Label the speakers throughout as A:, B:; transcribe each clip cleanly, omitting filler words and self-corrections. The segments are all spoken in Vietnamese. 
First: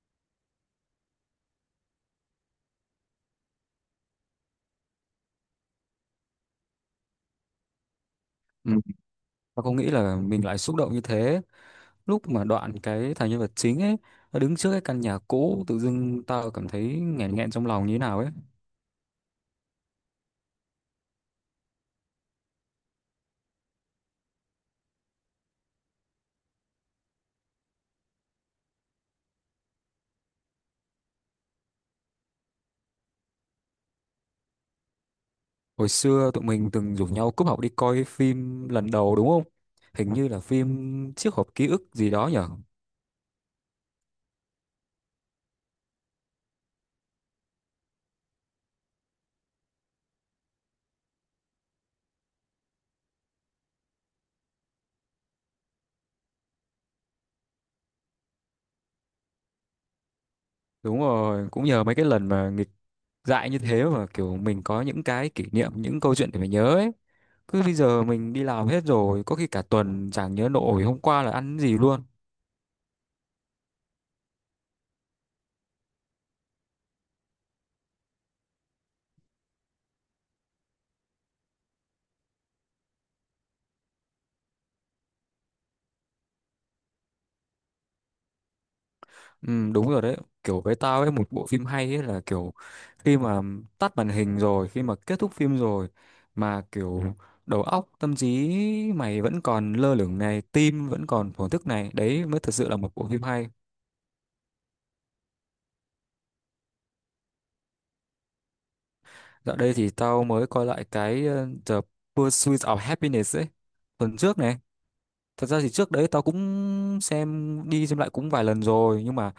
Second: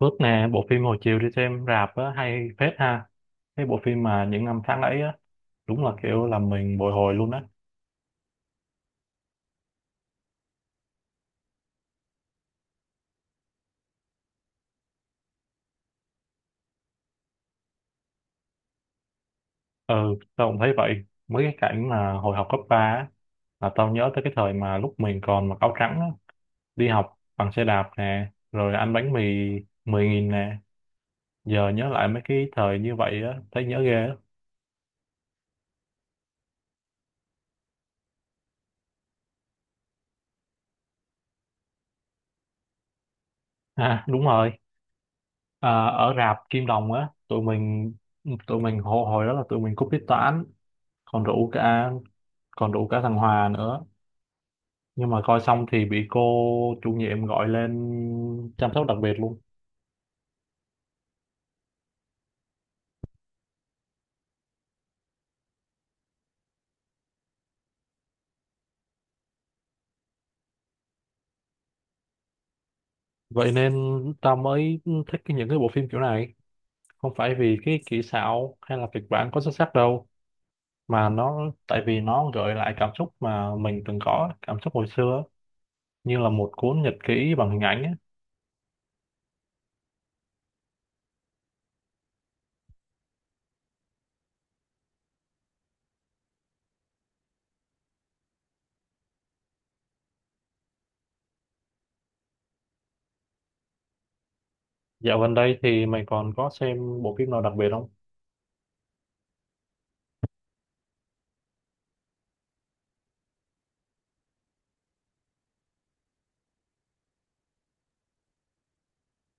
A: Phước nè, bộ phim hồi chiều đi xem rạp á, hay phết ha. Cái bộ phim mà những năm tháng ấy á, đúng là kiểu làm mình bồi hồi luôn á.
B: Ừ. Và không nghĩ là mình lại xúc động như thế lúc mà đoạn cái thằng nhân vật chính ấy nó đứng trước cái căn nhà cũ tự dưng tao cảm thấy nghẹn nghẹn trong lòng như thế nào ấy.
A: Ừ, tao cũng thấy vậy. Mấy cái cảnh mà hồi học cấp 3 á, là tao nhớ tới cái thời mà lúc mình còn mặc áo trắng á, đi học bằng xe đạp nè, rồi ăn bánh mì 10.000 nè. Giờ nhớ lại mấy cái thời như vậy á, thấy nhớ ghê á.
B: Hồi xưa tụi mình từng rủ nhau cúp học đi coi phim lần đầu đúng không? Hình như là phim chiếc hộp ký ức gì đó nhở.
A: À, đúng rồi. À, ở rạp Kim Đồng á, tụi mình hồi hồi đó là tụi mình cúp tiết toán, còn rủ cả còn rủ cả thằng Hòa nữa, nhưng mà coi xong thì bị cô chủ nhiệm gọi lên chăm sóc đặc biệt luôn.
B: Đúng rồi, cũng nhờ mấy cái lần mà nghịch dại như thế mà kiểu mình có những cái kỷ niệm, những câu chuyện để mình nhớ ấy. Cứ bây giờ mình đi làm hết rồi có khi cả tuần chẳng nhớ nổi hôm qua là ăn gì luôn.
A: Vậy nên tao mới thích những cái bộ phim kiểu này, không phải vì cái kỹ xảo hay là kịch bản có xuất sắc đâu, mà nó tại vì nó gợi lại cảm xúc mà mình từng có cảm xúc hồi xưa, như là một cuốn nhật ký bằng hình ảnh á.
B: Ừ, đúng rồi đấy, kiểu với tao ấy một bộ phim hay ấy là kiểu khi mà tắt màn hình rồi, khi mà kết thúc phim rồi mà kiểu đầu óc tâm trí mày vẫn còn lơ lửng này, tim vẫn còn thổn thức này, đấy mới thật sự là một bộ phim hay.
A: Dạo gần đây thì mày còn có xem bộ phim nào đặc biệt không?
B: Dạo đây thì tao mới coi lại cái The Pursuit of Happiness ấy, tuần trước này. Thật ra thì trước đấy tao cũng xem đi xem lại cũng vài lần rồi nhưng mà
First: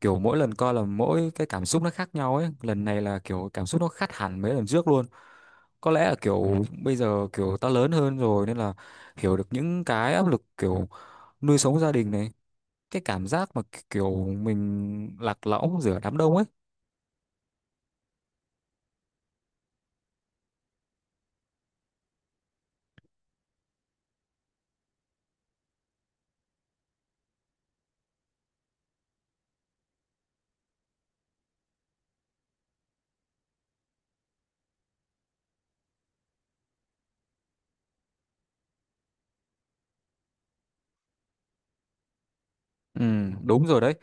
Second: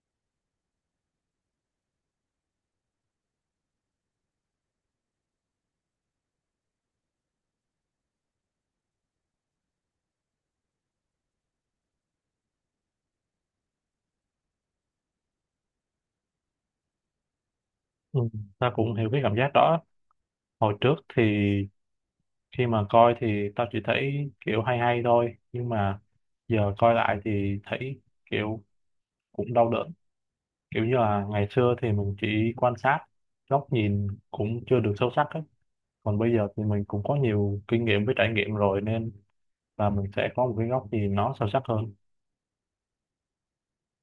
B: kiểu mỗi lần coi là mỗi cái cảm xúc nó khác nhau ấy, lần này là kiểu cảm xúc nó khác hẳn mấy lần trước luôn. Có lẽ là kiểu bây giờ kiểu tao lớn hơn rồi nên là hiểu được những cái áp lực kiểu nuôi sống gia đình này, cái cảm giác mà kiểu mình lạc lõng giữa đám đông ấy.
A: Ừ, ta cũng hiểu cái cảm giác đó. Hồi trước thì khi mà coi thì tao chỉ thấy kiểu hay hay thôi, nhưng mà giờ coi lại thì thấy kiểu cũng đau đớn. Kiểu như là ngày xưa thì mình chỉ quan sát, góc nhìn cũng chưa được sâu sắc ấy, còn bây giờ thì mình cũng có nhiều kinh nghiệm với trải nghiệm rồi, nên là mình sẽ có một cái góc nhìn nó sâu sắc hơn.
B: Ừ, đúng rồi đấy,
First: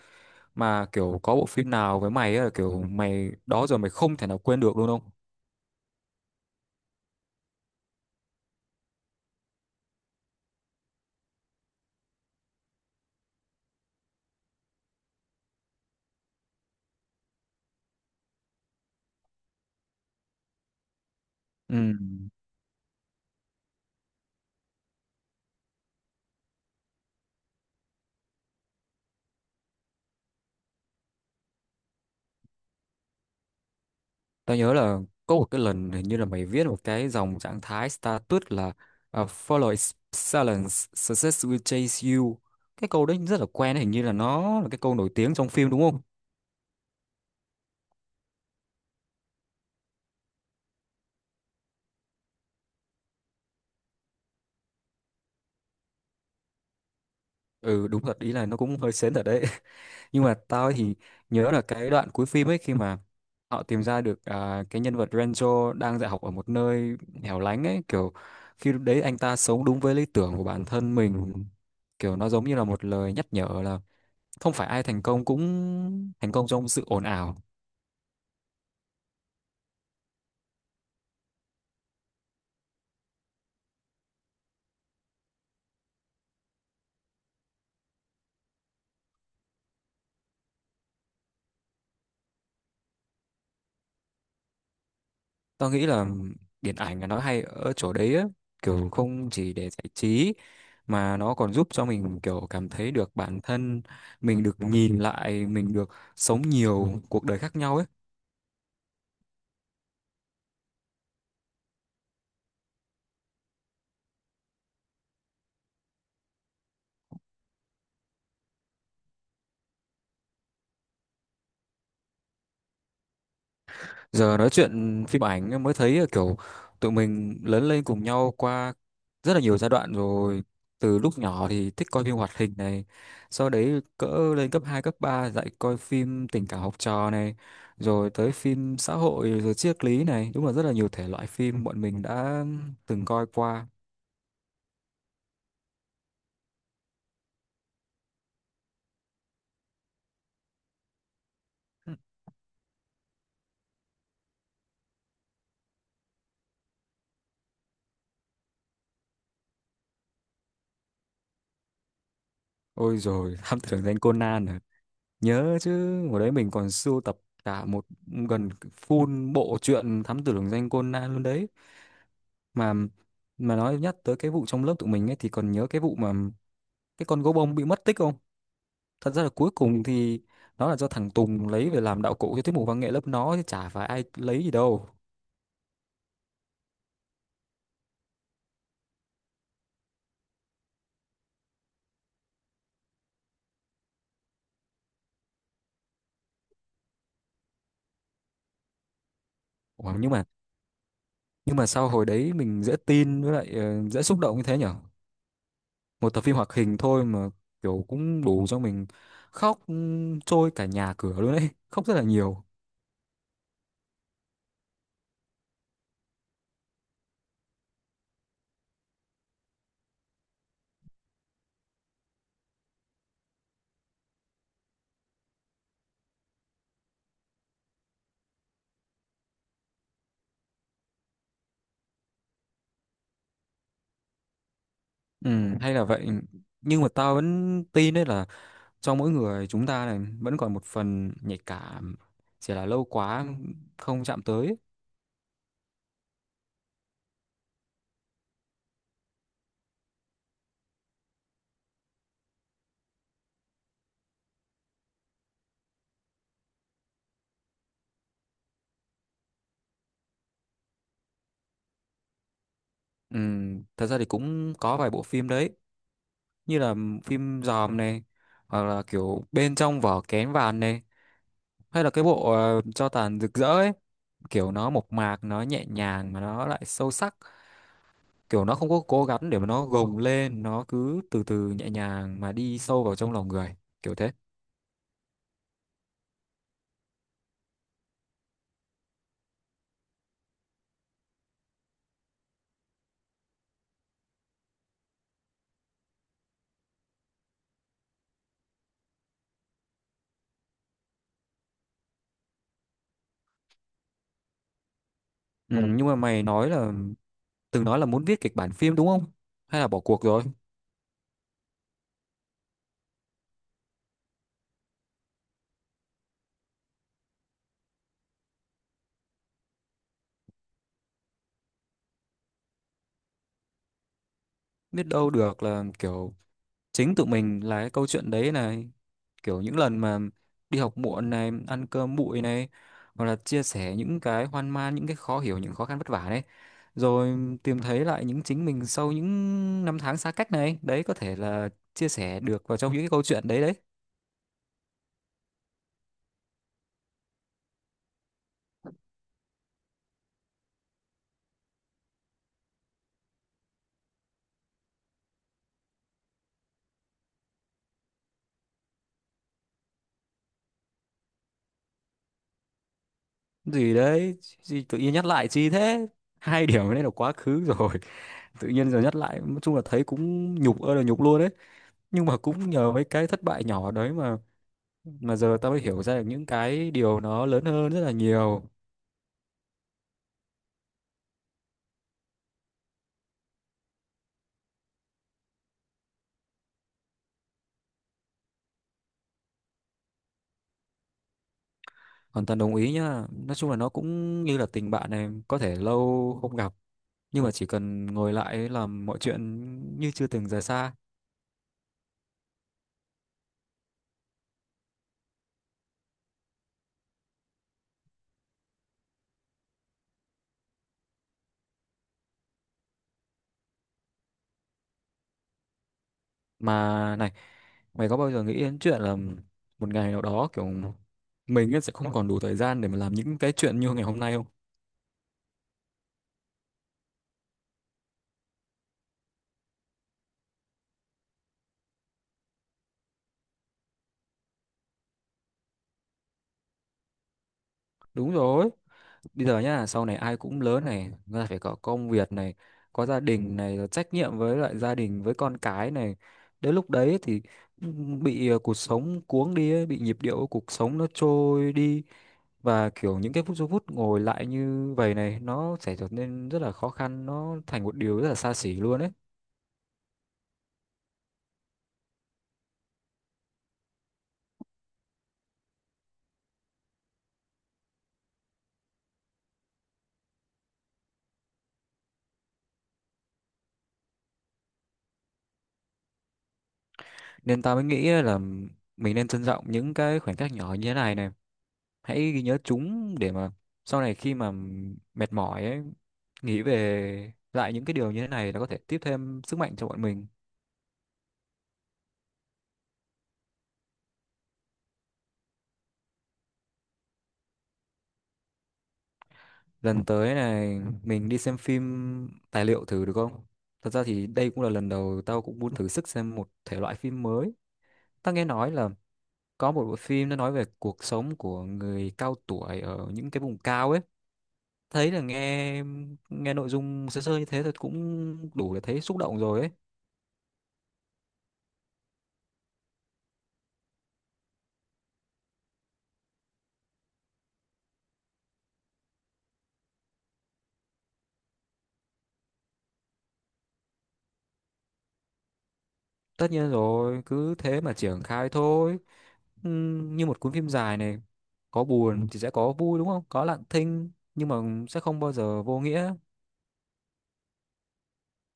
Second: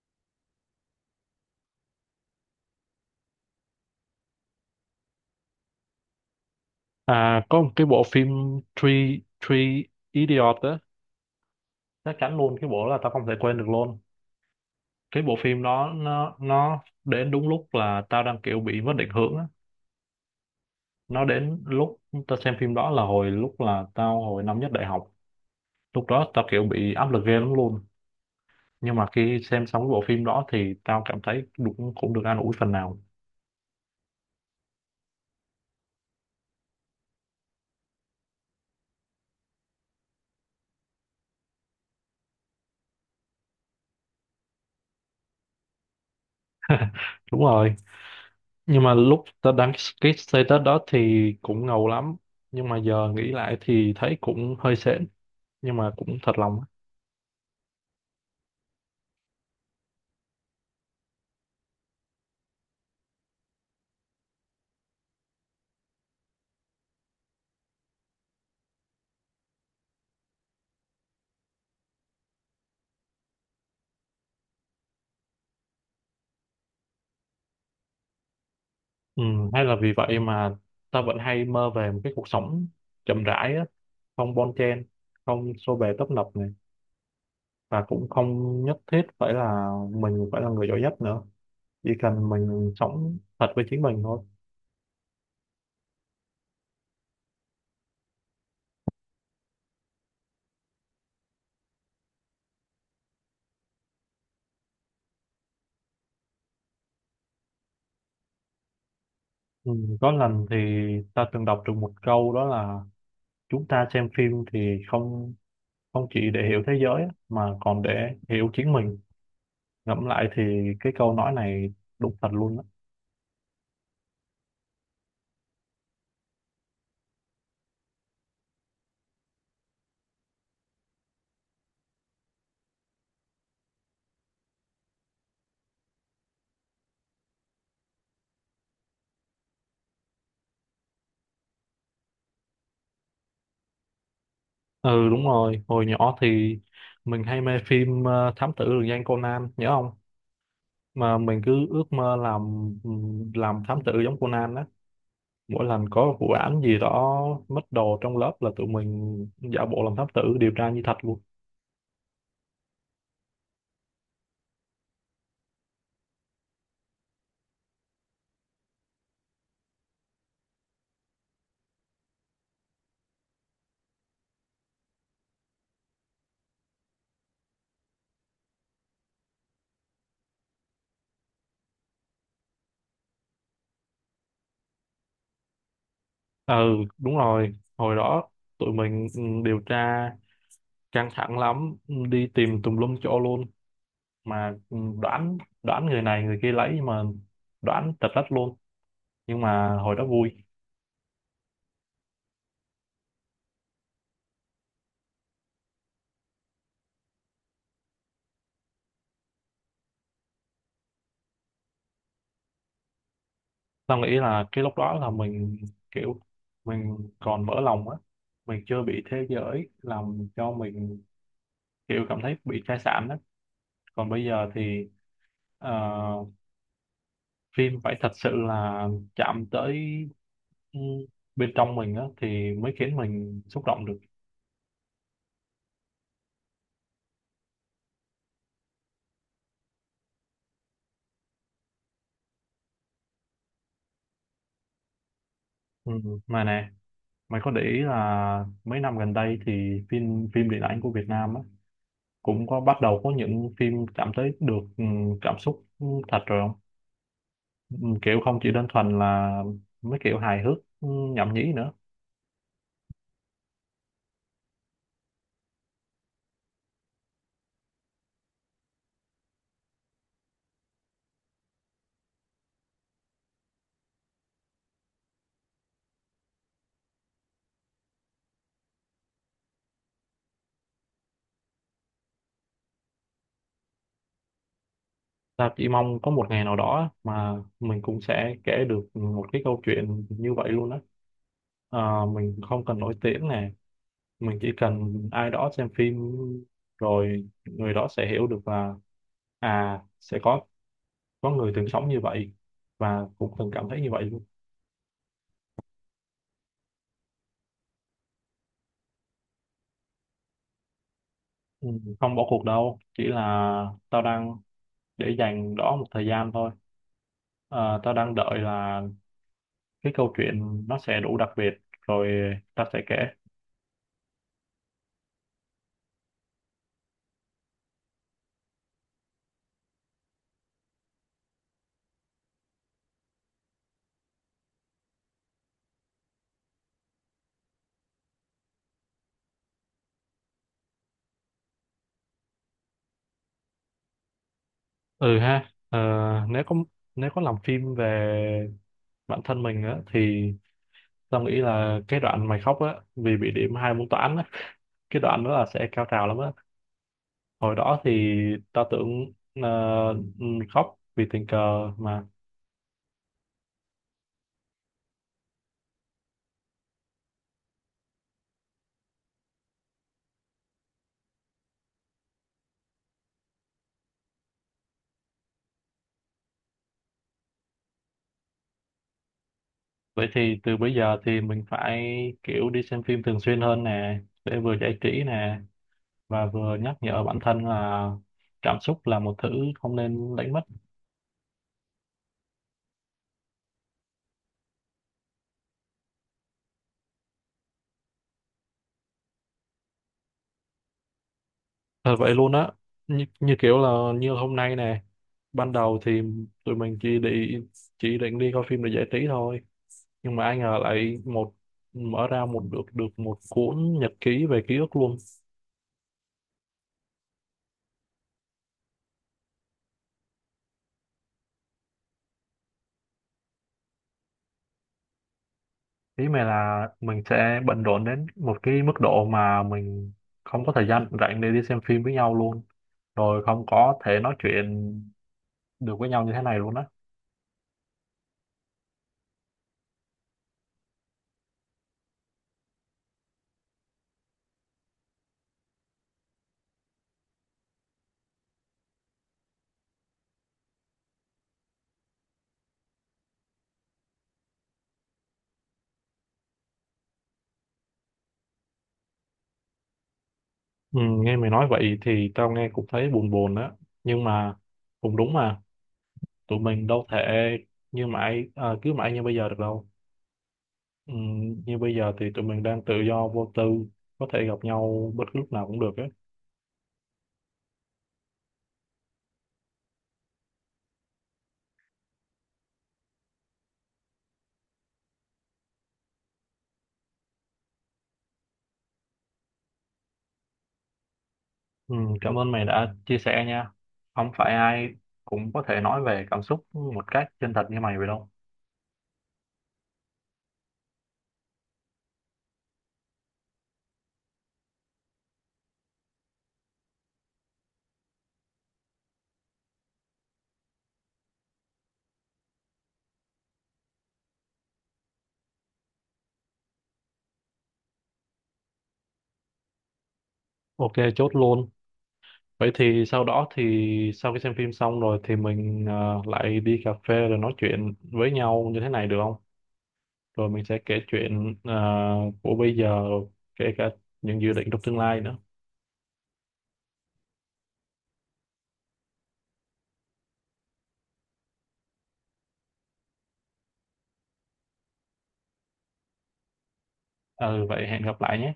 B: mà kiểu có bộ phim nào với mày ấy là kiểu mày đó giờ mày không thể nào quên được luôn không?
A: À, có một cái bộ phim Three Idiot á, chắc chắn luôn cái bộ đó là tao không thể quên được luôn. Cái bộ phim đó nó đến đúng lúc là tao đang kiểu bị mất định hướng á, nó đến
B: Ừ.
A: lúc tao xem phim đó là hồi lúc là tao hồi năm nhất đại học. Lúc đó tao kiểu bị áp lực ghê lắm luôn, nhưng mà khi xem xong cái bộ phim đó thì tao cảm thấy cũng cũng được an ủi phần nào.
B: Tao nhớ là có một cái lần hình như là mày viết một cái dòng trạng thái status là à, Follow is silence, success will chase you. Cái câu đấy rất là quen, hình như là nó là cái câu nổi tiếng trong phim đúng không?
A: Đúng rồi, nhưng mà lúc tao đăng cái status đó thì cũng ngầu lắm, nhưng mà giờ nghĩ lại thì thấy cũng hơi sến, nhưng mà cũng thật lòng á.
B: Ừ đúng thật, ý là nó cũng hơi sến thật đấy. Nhưng mà tao thì nhớ là cái đoạn cuối phim ấy khi mà họ tìm ra được cái nhân vật Renzo đang dạy học ở một nơi hẻo lánh ấy, kiểu khi lúc đấy anh ta sống đúng với lý tưởng của bản thân mình. Kiểu nó giống như là một lời nhắc nhở là không phải ai thành công cũng thành công trong sự ồn ào.
A: Ừ, hay là vì vậy mà tao vẫn hay mơ về một cái cuộc sống chậm rãi á, không bon chen, không xô bồ tấp nập này, và cũng không nhất thiết phải là mình phải là người giỏi nhất nữa, chỉ cần mình sống thật với chính mình thôi.
B: Tao nghĩ là điện ảnh là nó hay ở chỗ đấy á, kiểu không chỉ để giải trí mà nó còn giúp cho mình kiểu cảm thấy được bản thân mình, được nhìn lại mình, được sống nhiều cuộc đời khác nhau ấy.
A: Ừ, có lần thì ta từng đọc được một câu đó là chúng ta xem phim thì không không chỉ để hiểu thế giới á, mà còn để hiểu chính mình. Ngẫm lại thì cái câu nói này đúng thật luôn á.
B: Giờ nói chuyện phim ảnh em mới thấy là kiểu tụi mình lớn lên cùng nhau qua rất là nhiều giai đoạn rồi. Từ lúc nhỏ thì thích coi phim hoạt hình này, sau đấy cỡ lên cấp 2 cấp 3 dạy coi phim tình cảm học trò này, rồi tới phim xã hội, rồi triết lý này. Đúng là rất là nhiều thể loại phim bọn mình đã từng coi qua.
A: Ừ, đúng rồi, hồi nhỏ thì mình hay mê phim Thám Tử Lừng Danh Conan, nhớ không? Mà mình cứ ước mơ làm thám tử giống Conan đó. Mỗi lần có vụ án gì đó mất đồ trong lớp là tụi mình giả bộ làm thám tử điều tra như thật luôn.
B: Ôi rồi Thám Tử Danh Conan à. Nhớ chứ, hồi đấy mình còn sưu tập cả một gần full bộ truyện Thám Tử Lừng Danh Conan luôn đấy. mà mà nói nhắc tới cái vụ trong lớp tụi mình ấy thì còn nhớ cái vụ mà cái con gấu bông bị mất tích không? Thật ra là cuối cùng thì nó là do thằng Tùng lấy về làm đạo cụ cho tiết mục văn nghệ lớp nó chứ chả phải ai lấy gì đâu.
A: Ừ, đúng rồi, hồi đó tụi mình ừ, điều tra căng thẳng lắm, ừ, đi tìm tùm lum chỗ luôn mà, ừ, đoán đoán người này người kia lấy, nhưng mà đoán tật đất luôn, nhưng mà
B: Ủa,
A: hồi đó
B: nhưng mà
A: vui.
B: nhưng mà sao hồi đấy mình dễ tin với lại dễ xúc động như thế nhở? Một tập phim hoạt hình thôi mà kiểu cũng đủ cho mình khóc trôi cả nhà cửa luôn đấy. Khóc rất là nhiều.
A: Tao nghĩ là cái lúc đó là mình kiểu mình còn mở lòng á, mình chưa bị thế giới làm cho mình kiểu cảm thấy bị sai sản á. Còn bây giờ thì ờ, phim phải thật sự là chạm tới ừ, bên trong mình á thì mới khiến mình xúc động được.
B: Ừ, hay là vậy, nhưng mà tao vẫn tin đấy là trong mỗi người chúng ta này vẫn còn một phần nhạy cảm, chỉ là lâu quá không chạm tới.
A: Ừ. Mà nè, mày có để ý là mấy năm gần đây thì phim phim điện ảnh của Việt Nam á cũng có bắt đầu có những phim chạm tới được ừ, cảm xúc ừ, thật rồi không? Ừ, kiểu không chỉ đơn thuần là mấy kiểu hài hước ừ, nhảm nhí nữa.
B: Thật ra thì cũng có vài bộ phim đấy, như là phim Dòm này, hoặc là kiểu bên trong vỏ kén vàng này, hay là cái bộ cho tàn rực rỡ ấy, kiểu nó mộc mạc, nó nhẹ nhàng mà nó lại sâu sắc, kiểu nó không có cố gắng để mà nó gồng lên, nó cứ từ từ nhẹ nhàng mà đi sâu vào trong lòng người, kiểu thế.
A: Ta chỉ mong có một ngày nào đó á, mà mình cũng sẽ kể được một cái câu chuyện như vậy luôn á. Ờ, mình không cần nổi tiếng nè, mình chỉ cần ai đó xem phim rồi người đó sẽ hiểu được là à sẽ có người từng sống như vậy và cũng từng cảm thấy như vậy luôn.
B: Nhưng mà mày nói là từng nói là muốn viết kịch bản phim đúng không, hay là bỏ cuộc rồi?
A: Ừ, không bỏ cuộc đâu, chỉ là tao đang để dành đó một thời gian thôi. Ờ, tao đang đợi là cái câu chuyện nó sẽ đủ đặc biệt rồi tao sẽ kể.
B: Biết đâu được là kiểu chính tụi mình là cái câu chuyện đấy này, kiểu những lần mà đi học muộn này, ăn cơm bụi này, hoặc là chia sẻ những cái hoang mang, những cái khó hiểu, những khó khăn vất vả đấy, rồi tìm thấy lại những chính mình sau những năm tháng xa cách này, đấy có thể là chia sẻ được vào trong những cái câu chuyện đấy đấy.
A: Ừ ha, ờ, nếu có nếu có làm phim về bản thân mình á, thì tao nghĩ là cái đoạn mày khóc á vì bị điểm hai môn toán á, cái đoạn đó là sẽ cao trào lắm á. Hồi đó thì tao tưởng ờ, khóc vì tình cờ mà.
B: Gì đấy? Gì tự nhiên nhắc lại chi thế? 2 điểm này là quá khứ rồi. Tự nhiên giờ nhắc lại nói chung là thấy cũng nhục ơi là nhục luôn đấy. Nhưng mà cũng nhờ mấy cái thất bại nhỏ đấy mà giờ tao mới hiểu ra được những cái điều nó lớn hơn rất là nhiều.
A: Vậy thì từ bây giờ thì mình phải kiểu đi xem phim thường xuyên hơn nè, để vừa giải trí nè, và vừa nhắc nhở bản thân là cảm xúc là một thứ không nên đánh mất.
B: Hoàn toàn đồng ý nhá, nói chung là nó cũng như là tình bạn này, có thể lâu không gặp nhưng mà chỉ cần ngồi lại ấy, làm mọi chuyện như chưa từng rời xa.
A: Thật vậy luôn á, như kiểu là như hôm nay nè. Ban đầu thì tụi mình chỉ định đi coi phim để giải trí thôi, nhưng mà ai ngờ lại một mở ra một được được một cuốn nhật ký về ký ức luôn.
B: Mà này, mày có bao giờ nghĩ đến chuyện là một ngày nào đó kiểu mình ấy sẽ không còn đủ thời gian để mà làm những cái chuyện như ngày hôm nay không?
A: Ý mày là mình sẽ bận rộn đến một cái mức độ mà mình không có thời gian rảnh để đi xem phim với nhau luôn, rồi không có thể nói chuyện được với nhau như thế này luôn á?
B: Đúng rồi, bây giờ nhá, sau này ai cũng lớn này, người ta phải có công việc này, có gia đình này, rồi trách nhiệm với lại gia đình, với con cái này, đến lúc đấy thì ừ, bị cuộc sống cuống đi ấy, bị nhịp điệu của cuộc sống nó trôi đi, và kiểu những cái phút ngồi lại như vậy này nó sẽ trở nên rất là khó khăn, nó thành một điều rất là xa xỉ luôn ấy.
A: Ừ, nghe mày nói vậy thì tao nghe cũng thấy buồn buồn á, nhưng mà cũng đúng mà, tụi mình đâu thể cứ mãi như bây giờ được đâu. Ừ, như bây giờ thì tụi mình đang tự do vô tư, có thể gặp nhau bất cứ lúc nào cũng được á.
B: Nên ta mới nghĩ là mình nên trân trọng những cái khoảnh khắc nhỏ như thế này này, hãy ghi nhớ chúng để mà sau này khi mà mệt mỏi ấy, nghĩ về lại những cái điều như thế này nó có thể tiếp thêm sức mạnh cho bọn mình.
A: Ừ, cảm ơn mày đã chia sẻ nha. Không phải ai cũng có thể nói về cảm xúc một cách chân thật như mày vậy đâu.
B: Lần tới này mình đi xem phim tài liệu thử được không? Thật ra thì đây cũng là lần đầu tao cũng muốn thử sức xem một thể loại phim mới. Tao nghe nói là có một bộ phim nó nói về cuộc sống của người cao tuổi ở những cái vùng cao ấy, thấy là nghe nghe nội dung sơ sơ như thế thôi cũng đủ để thấy xúc động rồi ấy.
A: OK, chốt luôn. Vậy thì sau đó thì sau khi xem phim xong rồi thì mình ờ, lại đi cà phê rồi nói chuyện với nhau như thế này được không? Rồi mình sẽ kể chuyện ờ, của bây giờ, kể cả những dự định trong tương lai nữa.
B: Tất nhiên rồi, cứ thế mà triển khai thôi. Như một cuốn phim dài này, có buồn thì sẽ có vui đúng không? Có lặng thinh nhưng mà sẽ không bao giờ vô nghĩa.
A: Ừ, vậy hẹn gặp lại nhé.